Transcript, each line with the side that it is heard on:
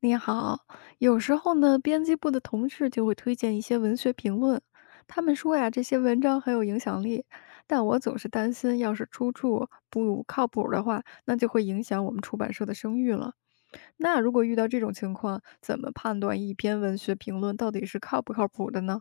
left: 你好，有时候呢，编辑部的同事就会推荐一些文学评论，他们说呀，这些文章很有影响力，但我总是担心，要是出处不靠谱的话，那就会影响我们出版社的声誉了。那如果遇到这种情况，怎么判断一篇文学评论到底是靠不靠谱的呢？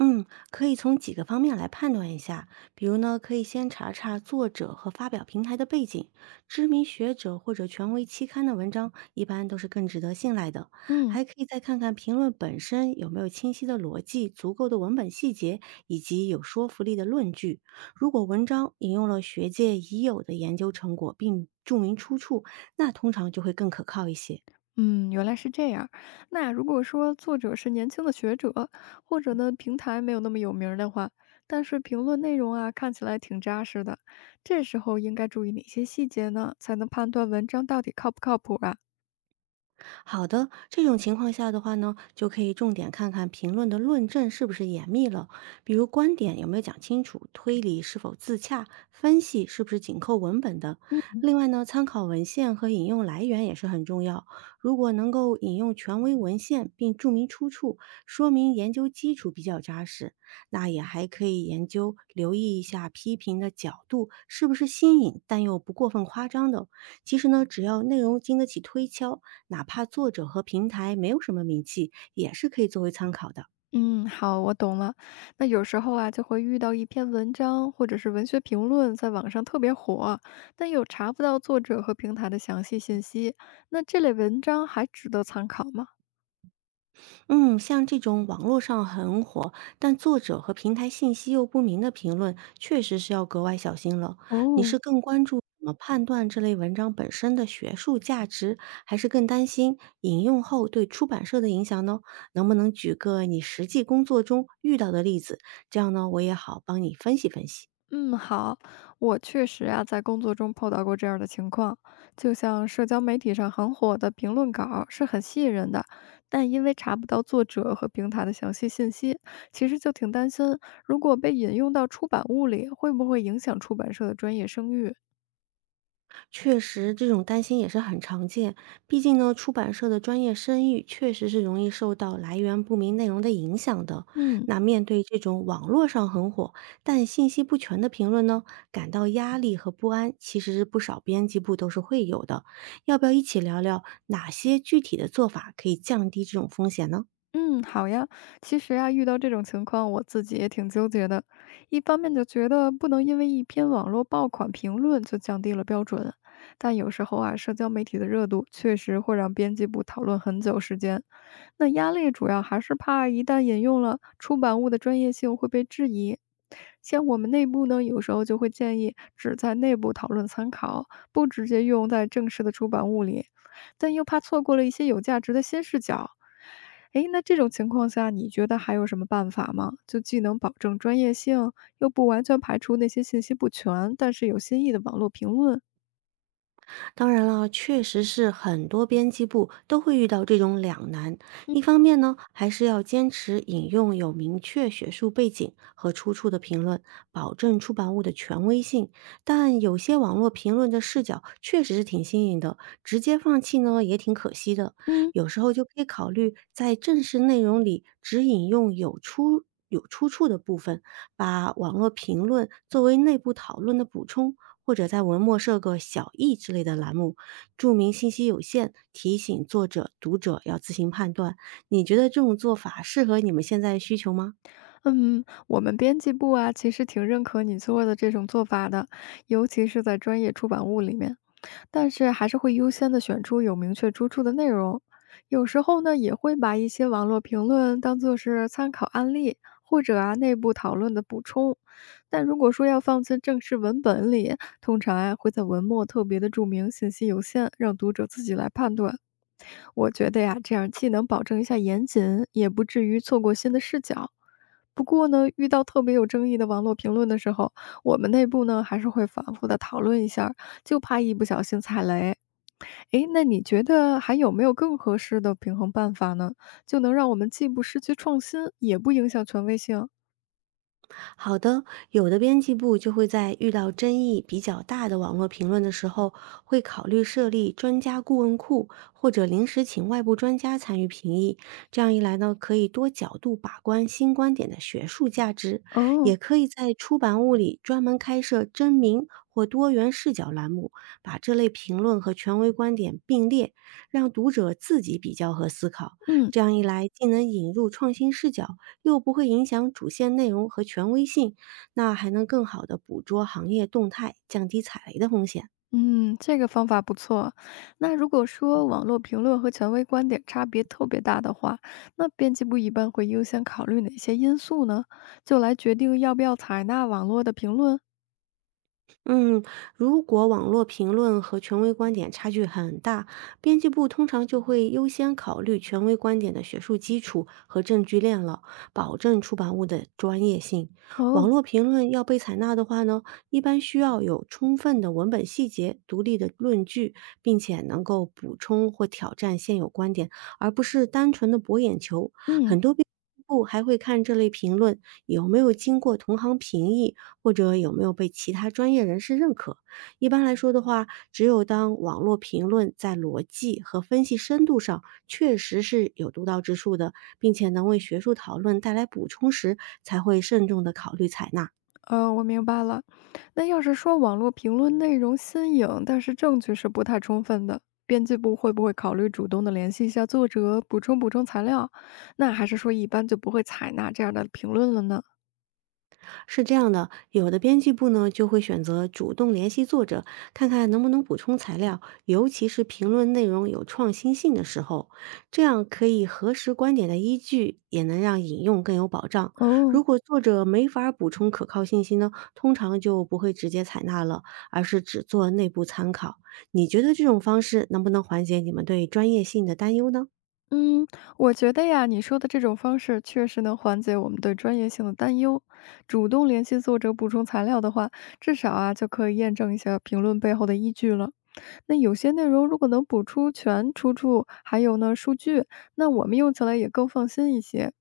right: 嗯，可以从几个方面来判断一下，比如呢，可以先查查作者和发表平台的背景，知名学者或者权威期刊的文章一般都是更值得信赖的。
left: 嗯。
right: 还可以再看看评论本身有没有清晰的逻辑、足够的文本细节以及有说服力的论据。如果文章引用了学界已有的研究成果并注明出处，那通常就会更可靠一些。
left: 嗯，原来是这样。那如果说作者是年轻的学者，或者呢平台没有那么有名儿的话，但是评论内容啊看起来挺扎实的，这时候应该注意哪些细节呢？才能判断文章到底靠不靠谱啊？
right: 好的，这种情况下的话呢，就可以重点看看评论的论证是不是严密了，比如观点有没有讲清楚，推理是否自洽，分析是不是紧扣文本的。
left: 嗯，
right: 另外呢，参考文献和引用来源也是很重要。如果能够引用权威文献并注明出处，说明研究基础比较扎实。那也还可以研究留意一下批评的角度是不是新颖但又不过分夸张的。其实呢，只要内容经得起推敲，哪怕作者和平台没有什么名气，也是可以作为参考的。
left: 嗯，好，我懂了。那有时候啊，就会遇到一篇文章或者是文学评论在网上特别火，但又查不到作者和平台的详细信息，那这类文章还值得参考吗？
right: 嗯，像这种网络上很火，但作者和平台信息又不明的评论，确实是要格外小心了。你是
left: 哦，
right: 更关注怎么判断这类文章本身的学术价值，还是更担心引用后对出版社的影响呢？能不能举个你实际工作中遇到的例子？这样呢，我也好帮你分析分析。
left: 嗯，好，我确实啊，在工作中碰到过这样的情况，就像社交媒体上很火的评论稿儿是很吸引人的，但因为查不到作者和平台的详细信息，其实就挺担心，如果被引用到出版物里，会不会影响出版社的专业声誉？
right: 确实，这种担心也是很常见。毕竟呢，出版社的专业声誉确实是容易受到来源不明内容的影响的。
left: 嗯。
right: 那面对这种网络上很火但信息不全的评论呢，感到压力和不安，其实是不少编辑部都是会有的。要不要一起聊聊哪些具体的做法可以降低这种风险呢？
left: 嗯，好呀。其实啊，遇到这种情况，我自己也挺纠结的。一方面就觉得不能因为一篇网络爆款评论就降低了标准，但有时候啊，社交媒体的热度确实会让编辑部讨论很久时间。那压力主要还是怕一旦引用了出版物的专业性会被质疑。像我们内部呢，有时候就会建议只在内部讨论参考，不直接用在正式的出版物里，但又怕错过了一些有价值的新视角。诶，那这种情况下，你觉得还有什么办法吗？就既能保证专业性，又不完全排除那些信息不全但是有新意的网络评论？
right: 当然了，确实是很多编辑部都会遇到这种两难。一方面呢，还是要坚持引用有明确学术背景和出处的评论，保证出版物的权威性。但有些网络评论的视角确实是挺新颖的，直接放弃呢也挺可惜的。
left: 嗯。
right: 有时候就可以考虑在正式内容里只引用有出处的部分，把网络评论作为内部讨论的补充。或者在文末设个“小异”之类的栏目，注明信息有限，提醒作者、读者要自行判断。你觉得这种做法适合你们现在的需求吗？
left: 嗯，我们编辑部啊，其实挺认可你做的这种做法的，尤其是在专业出版物里面。但是还是会优先的选出有明确出处的内容。有时候呢，也会把一些网络评论当做是参考案例，或者啊内部讨论的补充。但如果说要放进正式文本里，通常啊会在文末特别的注明信息有限，让读者自己来判断。我觉得呀，这样既能保证一下严谨，也不至于错过新的视角。不过呢，遇到特别有争议的网络评论的时候，我们内部呢还是会反复的讨论一下儿就怕一不小心踩雷。诶，那你觉得还有没有更合适的平衡办法呢？就能让我们既不失去创新，也不影响权威性？
right: 好的，有的编辑部就会在遇到争议比较大的网络评论的时候，会考虑设立专家顾问库，或者临时请外部专家参与评议。这样一来呢，可以多角度把关新观点的学术价值，
left: 哦，
right: 也可以在出版物里专门开设真名或多元视角栏目，把这类评论和权威观点并列，让读者自己比较和思考。
left: 嗯。
right: 这样一来，既能引入创新视角，又不会影响主线内容和权威性，那还能更好的捕捉行业动态，降低踩雷的风险。
left: 嗯，这个方法不错。那如果说网络评论和权威观点差别特别大的话，那编辑部一般会优先考虑哪些因素呢？就来决定要不要采纳网络的评论。
right: 嗯，如果网络评论和权威观点差距很大，编辑部通常就会优先考虑权威观点的学术基础和证据链了，保证出版物的专业性。网
left: 哦，
right: 络评论要被采纳的话呢，一般需要有充分的文本细节、独立的论据，并且能够补充或挑战现有观点，而不是单纯的博眼球。
left: 嗯，
right: 很多编辑部还会看这类评论有没有经过同行评议，或者有没有被其他专业人士认可。一般来说的话，只有当网络评论在逻辑和分析深度上确实是有独到之处的，并且能为学术讨论带来补充时，才会慎重的考虑采纳。
left: 我明白了。那要是说网络评论内容新颖，但是证据是不太充分的，编辑部会不会考虑主动的联系一下作者，补充补充材料？那还是说一般就不会采纳这样的评论了呢？
right: 是这样的，有的编辑部呢就会选择主动联系作者，看看能不能补充材料，尤其是评论内容有创新性的时候，这样可以核实观点的依据，也能让引用更有保障。
left: 哦，
right: 如果作者没法儿补充可靠信息呢，通常就不会直接采纳了，而是只做内部参考。你觉得这种方式能不能缓解你们对专业性的担忧呢？
left: 嗯，我觉得呀，你说的这种方式确实能缓解我们对专业性的担忧。主动联系作者补充材料的话，至少啊就可以验证一下评论背后的依据了。那有些内容如果能补出全出处，还有呢数据，那我们用起来也更放心一些。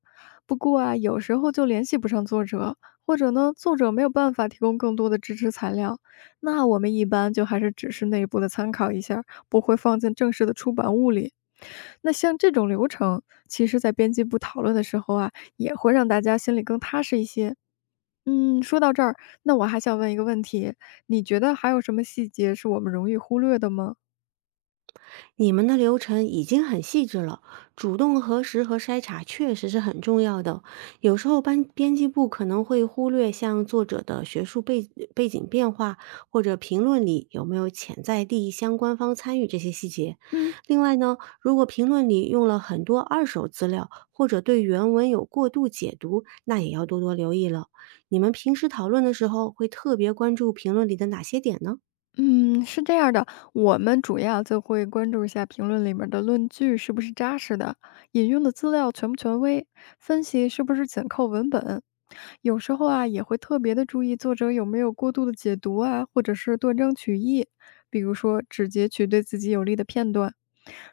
left: 不过啊，有时候就联系不上作者，或者呢作者没有办法提供更多的支持材料，那我们一般就还是只是内部的参考一下儿不会放进正式的出版物里。那像这种流程，其实在编辑部讨论的时候啊，也会让大家心里更踏实一些。嗯，说到这儿，那我还想问一个问题，你觉得还有什么细节是我们容易忽略的吗？
right: 你们的流程已经很细致了，主动核实和筛查确实是很重要的。有时候班编辑部可能会忽略像作者的学术背景变化，或者评论里有没有潜在利益相关方参与这些细节。
left: 嗯
right: 另外呢，如果评论里用了很多二手资料，或者对原文有过度解读，那也要多多留意了。你们平时讨论的时候会特别关注评论里的哪些点呢？
left: 嗯，是这样的，我们主要就会关注一下评论里面的论据是不是扎实的，引用的资料权不权威，分析是不是紧扣文本。有时候啊，也会特别的注意作者有没有过度的解读啊，或者是断章取义，比如说只截取对自己有利的片段。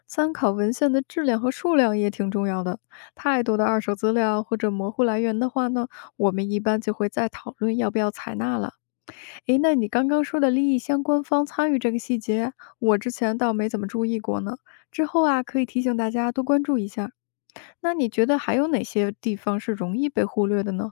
left: 参考文献的质量和数量也挺重要的。太多的二手资料或者模糊来源的话呢，我们一般就会再讨论要不要采纳了。诶，那你刚刚说的利益相关方参与这个细节，我之前倒没怎么注意过呢。之后啊，可以提醒大家多关注一下。那你觉得还有哪些地方是容易被忽略的呢？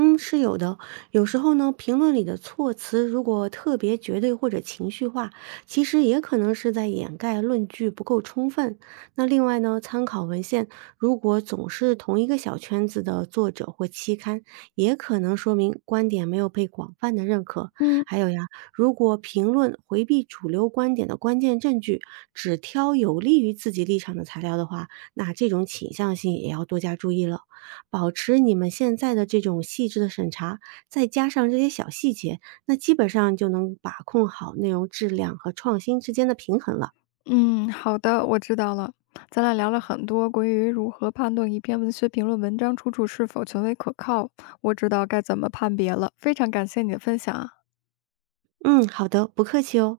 right: 嗯，是有的。有时候呢，评论里的措辞如果特别绝对或者情绪化，其实也可能是在掩盖论据不够充分。那另外呢，参考文献如果总是同一个小圈子的作者或期刊，也可能说明观点没有被广泛的认可。
left: 嗯，
right: 还有呀，如果评论回避主流观点的关键证据，只挑有利于自己立场的材料的话，那这种倾向性也要多加注意了。保持你们现在的这种细致的审查，再加上这些小细节，那基本上就能把控好内容质量和创新之间的平衡了。
left: 嗯，好的，我知道了。咱俩聊了很多关于如何判断一篇文学评论文章出处是否权威可靠，我知道该怎么判别了。非常感谢你的分享啊。
right: 嗯，好的，不客气哦。